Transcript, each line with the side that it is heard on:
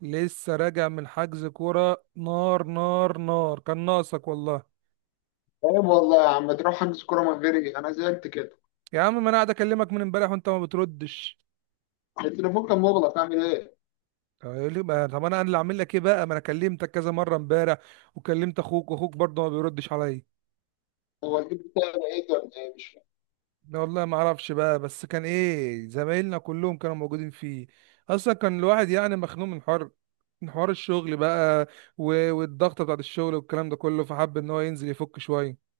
right: لسه راجع من حجز كورة نار نار نار كان ناقصك والله.
left: عيب والله يا عم، تروح حجز كوره من غيري؟ انا زعلت كده.
right: يا عم، ما انا قاعد اكلمك من امبارح وانت ما بتردش.
left: التليفون كان مغلق، اعمل ايه؟
right: طب يقول لي بقى- طب انا اللي اعمل لك ايه بقى؟ ما انا كلمتك كذا مرة امبارح وكلمت اخوك واخوك برضه ما بيردش عليا.
left: هو الجيب بتاعي بعيد ولا ايه؟ مش فاهم.
right: لا والله ما اعرفش بقى، بس كان ايه، زمايلنا كلهم كانوا موجودين فيه. اصلا كان الواحد يعني مخنوق من حر، من حوار الشغل بقى، والضغط بتاعت الشغل والكلام ده كله، فحب ان هو ينزل يفك شوية.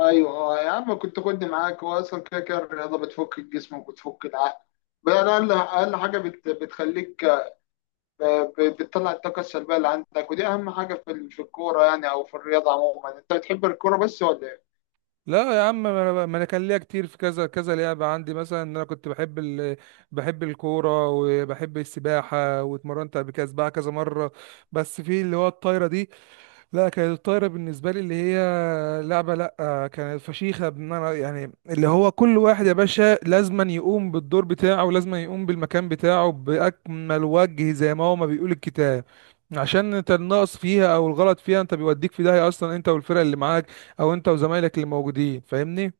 left: ايوه. آه يا عم، كنت خدني معاك. هو اصلا كده كده الرياضه بتفك الجسم وبتفك العقل. بقى اقل اقل حاجه بتخليك بتطلع الطاقه السلبيه اللي عندك، ودي اهم حاجه في الكوره يعني، او في الرياضه عموما. انت بتحب الكوره بس ولا إيه؟
right: لا يا عم، ما أنا كان ليا كتير في كذا كذا لعبه. عندي مثلا ان انا كنت بحب الكوره وبحب السباحه، واتمرنت قبل كده سباحه كذا مره، بس في اللي هو الطايره دي. لا، كانت الطايرة بالنسبة لي اللي هي لعبة، لا كانت فشيخة. بمعنى، يعني اللي هو كل واحد يا باشا لازما يقوم بالدور بتاعه ولازما يقوم بالمكان بتاعه بأكمل وجه زي ما هو ما بيقول الكتاب. عشان انت النقص فيها او الغلط فيها انت بيوديك في داهية اصلا، انت والفرق اللي معاك او انت وزمايلك اللي موجودين، فاهمني.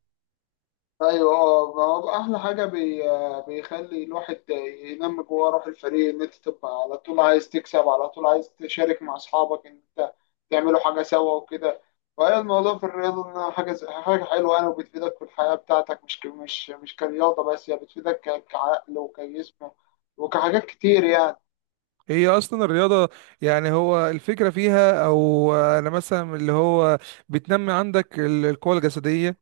left: ايوه. اه، ما هو احلى حاجه بيخلي الواحد ينمي جواه روح الفريق، ان انت تبقى على طول عايز تكسب، على طول عايز تشارك مع اصحابك ان انت تعملوا حاجه سوا وكده. فهي الموضوع في الرياضه انها حاجه حلوه يعني، وبتفيدك في الحياه بتاعتك. مش ك... مش مش كرياضه بس، هي بتفيدك كعقل وكجسم وكحاجات كتير يعني.
right: هي اصلا الرياضة، يعني هو الفكرة فيها، او انا مثلا اللي هو بتنمي عندك القوة الجسدية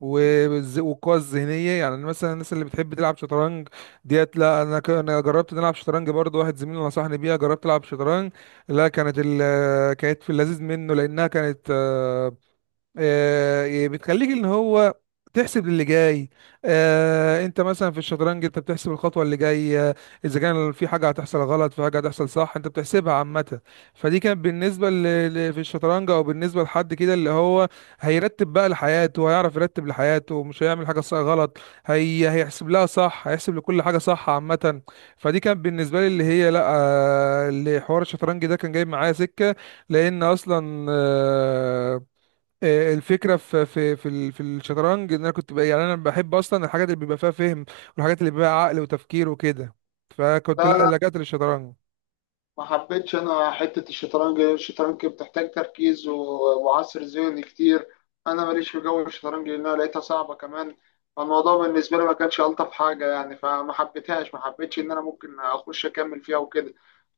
right: والقوة الذهنية. يعني أنا مثلا الناس اللي بتحب تلعب شطرنج ديت. لا، أنا جربت إن ألعب شطرنج، برضه واحد زميلي نصحني بيها، جربت ألعب شطرنج. لا، كانت في اللذيذ منه، لأنها كانت يعني بتخليك ان هو تحسب للي جاي. انت مثلا في الشطرنج انت بتحسب الخطوه اللي جايه، اذا كان في حاجه هتحصل غلط، في حاجه هتحصل صح، انت بتحسبها عامه. فدي كانت في الشطرنج، او بالنسبه لحد كده اللي هو هيرتب بقى لحياته، هيعرف يرتب لحياته، مش هيعمل حاجه صح غلط، هيحسب لها صح، هيحسب لكل حاجه صح عامه. فدي كانت بالنسبه لي اللي هي، لا، اللي حوار الشطرنج ده كان جايب معايا سكه. لان اصلا الفكره في الشطرنج ان انا كنت بقى، يعني انا بحب اصلا الحاجات اللي بيبقى فيها فهم، والحاجات اللي بيبقى فيها عقل وتفكير وكده، فكنت
left: لا، لا،
right: لا لجأت للشطرنج.
left: ما حبيتش انا حته الشطرنج. الشطرنج بتحتاج تركيز وعصر ذهني كتير. انا ماليش في جو الشطرنج، لانها لقيتها صعبه كمان. فالموضوع بالنسبه لي ما كانش الطف حاجه يعني، فما حبيتهاش، ما حبيتش ان انا ممكن اخش اكمل فيها وكده.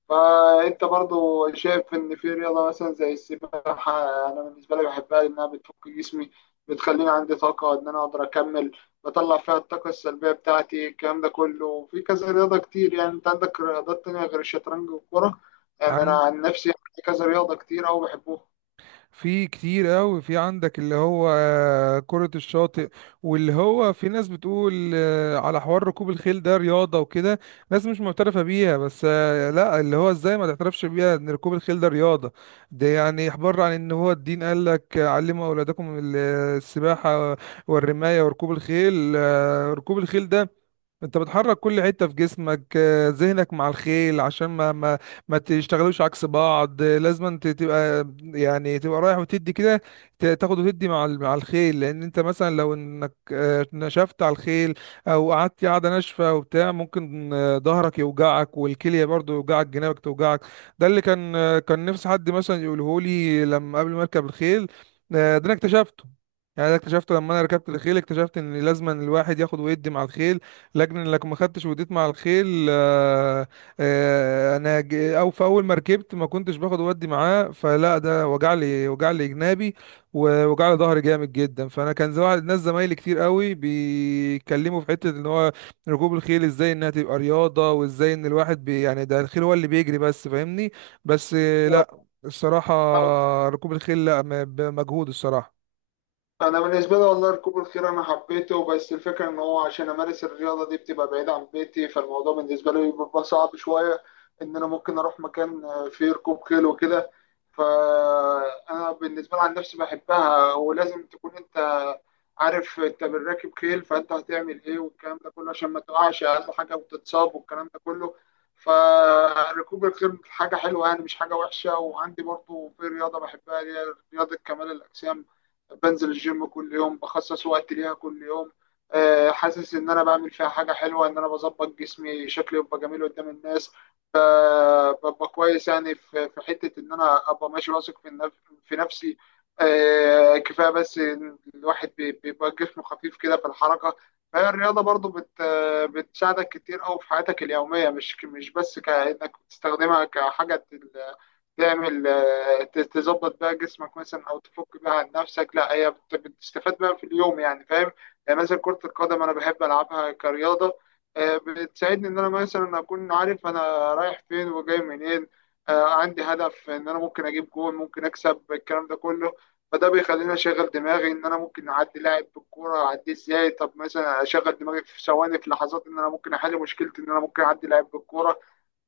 left: فانت برضو شايف ان في رياضه مثلا زي السباحه. انا بالنسبه لي بحبها لانها بتفك جسمي، بتخليني عندي طاقه ان انا اقدر اكمل، بطلع فيها الطاقه السلبيه بتاعتي. الكلام ده كله في كذا رياضه كتير يعني، انت عندك رياضات تانية غير الشطرنج والكوره. يعني انا
right: عن،
left: عن نفسي عندي كذا رياضه كتير أوي.
right: في كتير قوي، في عندك اللي هو كرة الشاطئ، واللي هو في ناس بتقول على حوار ركوب الخيل ده رياضة وكده، ناس مش معترفة بيها. بس لا، اللي هو ازاي ما تعترفش بيها ان ركوب الخيل ده رياضة؟ ده يعني احبار عن ان هو الدين قال لك علموا اولادكم السباحة والرماية وركوب الخيل. ركوب الخيل ده انت بتحرك كل حتة في جسمك. ذهنك مع الخيل عشان ما تشتغلوش عكس بعض. لازم انت تبقى يعني تبقى رايح وتدي كده، تاخد وتدي مع الخيل. لان انت مثلا لو انك نشفت على الخيل او قعدت قاعدة ناشفة وبتاع، ممكن ظهرك يوجعك، والكلية برضو يوجعك، جنابك توجعك. ده اللي كان كان نفسي حد مثلا يقوله لي لما قبل ما اركب الخيل. ده انا اكتشفته، يعني ده اكتشفته لما انا ركبت الخيل، اكتشفت ان لازم الواحد ياخد ويدي مع الخيل. لكن لك ما خدتش وديت مع الخيل. او في اول ما ركبت ما كنتش باخد ودي معاه، فلا ده وجع لي، وجع لي جنابي، ووجع لي ظهري جامد جدا. فانا كان ناس زمايلي كتير قوي بيتكلموا في حته ان هو ركوب الخيل ازاي انها تبقى رياضه، وازاي ان الواحد، بي يعني، ده الخيل هو اللي بيجري بس، فاهمني. بس لا
left: بحبوها.
right: الصراحه، ركوب الخيل لا، بمجهود الصراحه.
left: انا بالنسبه لي والله ركوب الخيل انا حبيته، بس الفكره ان هو عشان امارس الرياضه دي بتبقى بعيد عن بيتي، فالموضوع بالنسبه لي بيبقى صعب شويه. ان انا ممكن اروح مكان فيه ركوب خيل وكده. فانا بالنسبه لي عن نفسي بحبها، ولازم تكون انت عارف انت بالراكب خيل، فانت هتعمل ايه والكلام ده كله، عشان ما تقعش اقل حاجه وتتصاب والكلام ده كله. فركوب الخيل حاجه حلوه يعني، مش حاجه وحشه. وعندي برضو في رياضه بحبها اللي هي رياضه كمال الاجسام. بنزل الجيم كل يوم، بخصص وقت ليها كل يوم. آه، حاسس ان انا بعمل فيها حاجه حلوه، ان انا بظبط جسمي، شكلي يبقى جميل قدام الناس، ب- ببقى كويس يعني. في حته ان انا ابقى ماشي واثق في نفسي. آه، كفايه بس إن الواحد بيبقى جسمه خفيف كده في الحركه. فهي الرياضه برضو بتساعدك كتير قوي في حياتك اليوميه، مش بس كانك بتستخدمها كحاجه تعمل، تظبط بقى جسمك مثلا، او تفك بقى عن نفسك. لا هي بتستفاد بقى في اليوم يعني، فاهم؟ يعني مثلا كرة القدم انا بحب العبها كرياضة. آه، بتساعدني ان انا مثلا اكون عارف انا رايح فين وجاي منين. آه، عندي هدف ان انا ممكن اجيب جول، ممكن اكسب الكلام ده كله. فده بيخليني اشغل دماغي ان انا ممكن اعدي لاعب بالكوره، اعديه ازاي. طب مثلا اشغل دماغي في ثواني، في لحظات، ان انا ممكن احل مشكلتي، ان انا ممكن اعدي لاعب بالكوره.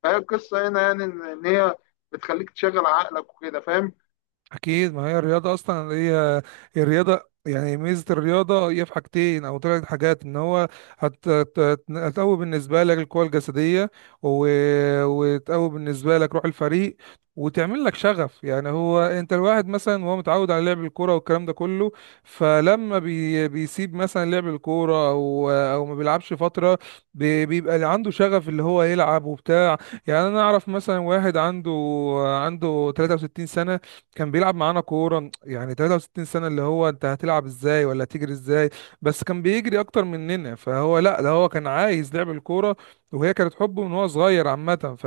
left: فهي القصه هنا يعني إن هي بتخليك تشغل عقلك وكده، فاهم؟
right: اكيد، ما هي الرياضه اصلا، هي الرياضه، يعني ميزه الرياضه هي في حاجتين او ثلاث حاجات، ان هو هتقوي بالنسبه لك القوه الجسديه، و... وتقوي بالنسبه لك روح الفريق، وتعمل لك شغف. يعني هو انت الواحد مثلا وهو متعود على لعب الكوره والكلام ده كله، فلما بيسيب مثلا لعب الكوره، او ما بيلعبش فتره، بيبقى اللي عنده شغف اللي هو يلعب وبتاع. يعني انا اعرف مثلا واحد عنده 63 سنه، كان بيلعب معانا كورة. يعني 63 سنة، اللي هو انت هتلعب ازاي ولا تجري ازاي؟ بس كان بيجري اكتر مننا، فهو لا، ده هو كان عايز لعب الكورة، وهي كانت حبه من هو صغير عامة. ف،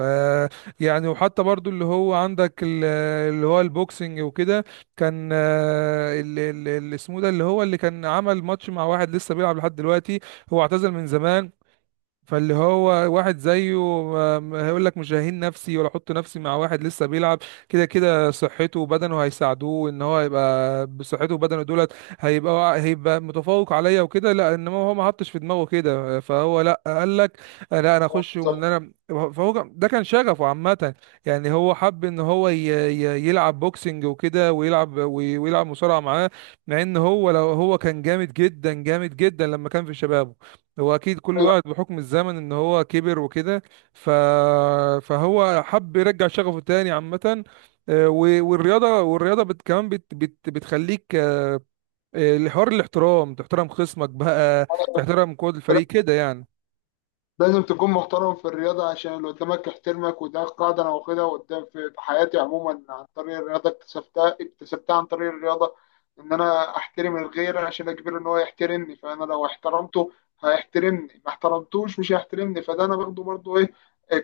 right: يعني وحتى برضو اللي هو عندك اللي هو البوكسنج وكده. كان اللي اسمه ده، اللي هو اللي كان عمل ماتش مع واحد لسه بيلعب لحد دلوقتي، هو اعتزل من زمان. فاللي هو واحد زيه ما هيقول لك مش ههين نفسي ولا احط نفسي مع واحد لسه بيلعب، كده كده صحته وبدنه هيساعدوه ان هو يبقى بصحته وبدنه دولت، هيبقى متفوق عليا وكده. لا انما هو ما حطش في دماغه كده، فهو لا قال لك لا انا
left: اه،
right: اخش، ومن
left: بالظبط.
right: انا، ده كان شغفه عامة. يعني هو حب ان هو يلعب بوكسنج وكده، ويلعب ويلعب مصارعة معاه، مع ان هو لو هو كان جامد جدا جامد جدا لما كان في شبابه. هو اكيد كل
left: ايوه،
right: واحد بحكم الزمن ان هو كبر وكده. ف... فهو حب يرجع شغفه تاني عامة. والرياضة كمان بتخليك الحوار الاحترام، تحترم خصمك بقى، تحترم قوة الفريق كده يعني.
left: لازم تكون محترم في الرياضة عشان اللي قدامك يحترمك. وده قاعدة أنا واخدها قدام في حياتي عموما، عن طريق الرياضة. اكتسبتها عن طريق الرياضة. إن أنا أحترم الغير عشان أجبره إن هو يحترمني. فأنا لو احترمته هيحترمني، ما احترمتوش مش هيحترمني. فده أنا باخده برضه إيه،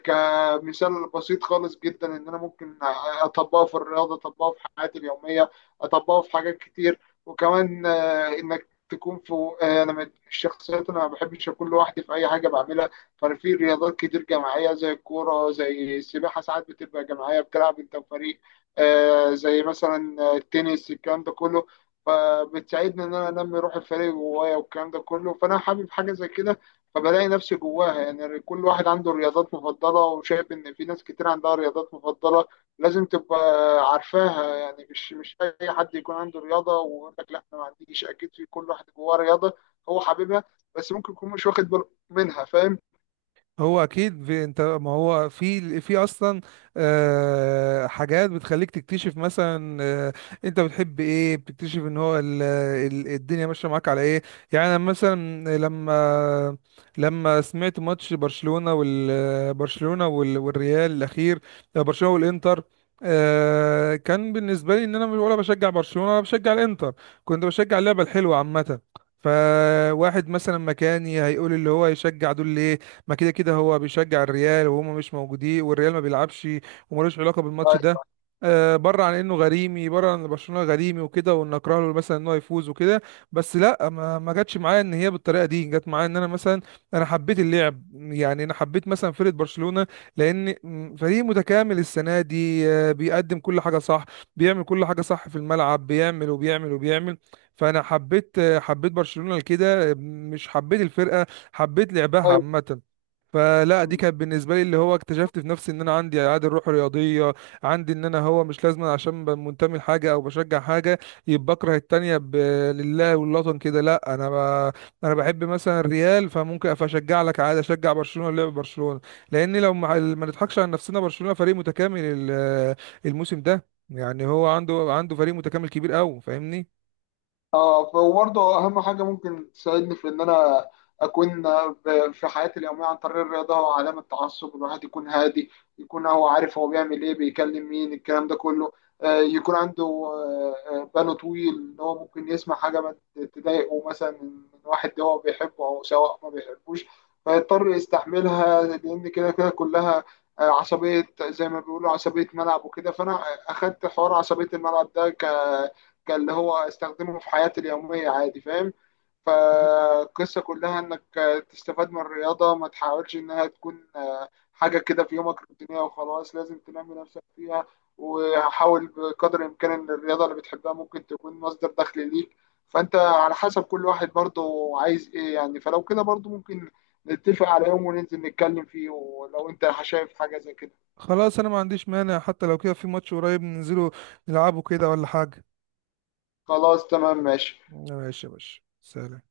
left: كمثال بسيط خالص جدا، إن أنا ممكن أطبقه في الرياضة، أطبقه في حياتي اليومية، أطبقه في حاجات كتير. وكمان إنك تكون في، أنا من الشخصيات أنا ما بحبش أكون لوحدي في أي حاجة بعملها. فانا في رياضات كتير جماعيه زي الكوره، زي السباحه ساعات بتبقى جماعيه، بتلعب انت وفريق. آه زي مثلا التنس، الكلام ده كله. فبتساعدني ان انا انمي روح الفريق جوايا والكلام ده كله. فانا حابب حاجه زي كده، فبلاقي نفسي جواها يعني. كل واحد عنده رياضات مفضله، وشايف ان في ناس كتير عندها رياضات مفضله. لازم تبقى عارفاها يعني. مش اي حد يكون عنده رياضه ويقول لك لا انا ما عنديش. اكيد في كل واحد جواه رياضه هو حاببها، بس ممكن يكون مش واخد باله منها، فاهم؟
right: هو اكيد في، انت ما هو في اصلا حاجات بتخليك تكتشف مثلا انت بتحب ايه، بتكتشف ان هو الدنيا ماشيه معاك على ايه. يعني أنا مثلا لما سمعت ماتش برشلونه والريال الاخير، برشلونه والانتر، كان بالنسبه لي ان انا مش- ولا بشجع برشلونه ولا بشجع الانتر، كنت بشجع اللعبه الحلوه عامه. فواحد مثلا مكاني هيقول اللي هو يشجع دول ليه؟ ما كده كده هو بيشجع الريال، وهم مش موجودين، والريال ما بيلعبش وملوش علاقه بالماتش
left: طيب.
right: ده. بره عن انه غريمي، بره عن إن برشلونه غريمي وكده، وان اكره له مثلا ان هو يفوز وكده، بس لا، ما جاتش معايا ان هي بالطريقه دي. جت معايا ان انا مثلا انا حبيت اللعب، يعني انا حبيت مثلا فرقه برشلونه، لان فريق متكامل السنه دي، بيقدم كل حاجه صح، بيعمل كل حاجه صح في الملعب، بيعمل وبيعمل وبيعمل. فانا حبيت برشلونه لكده، مش حبيت الفرقه، حبيت لعبها
left: طيب.
right: عامه. فلا دي
left: مم.
right: كانت بالنسبه لي اللي هو اكتشفت في نفسي ان انا عندي عادي الروح الرياضيه، عندي ان انا هو مش لازم عشان منتمي لحاجه او بشجع حاجه يبقى بكره التانيه. لله والوطن كده، لا انا بحب مثلا الريال، فممكن اشجع لك عادي، اشجع برشلونه، لعب برشلونه، لان لو، ما نضحكش على نفسنا، برشلونه فريق متكامل الموسم ده. يعني هو عنده، عنده فريق متكامل كبير قوي، فاهمني.
left: اه، وبرضه اهم حاجه ممكن تساعدني في ان انا اكون في حياتي اليوميه عن طريق الرياضه هو عدم التعصب. الواحد يكون هادي، يكون هو عارف هو بيعمل ايه، بيكلم مين الكلام ده كله. آه، يكون عنده بانه طويل ان هو ممكن يسمع حاجه ما تضايقه مثلا من واحد هو بيحبه او سواء ما بيحبوش، فيضطر يستحملها. لان كده كده كلها عصبيه زي ما بيقولوا، عصبيه ملعب وكده. فانا اخدت حوار عصبيه الملعب ده، كان اللي هو استخدمه في حياتي اليومية عادي، فاهم؟ فالقصة كلها انك تستفاد من الرياضة، ما تحاولش انها تكون حاجة كده في يومك روتينية وخلاص. لازم تنمي نفسك فيها، وحاول بقدر الامكان ان الرياضة اللي بتحبها ممكن تكون مصدر دخل ليك. فانت على حسب كل واحد برضه عايز ايه يعني. فلو كده برضه ممكن نتفق على يوم وننزل نتكلم فيه، ولو انت شايف حاجة زي كده.
right: خلاص، انا ما عنديش مانع، حتى لو كده في ماتش قريب، ننزله نلعبه كده ولا حاجه.
left: خلاص، تمام، ماشي.
right: ماشي يا باشا، سلام.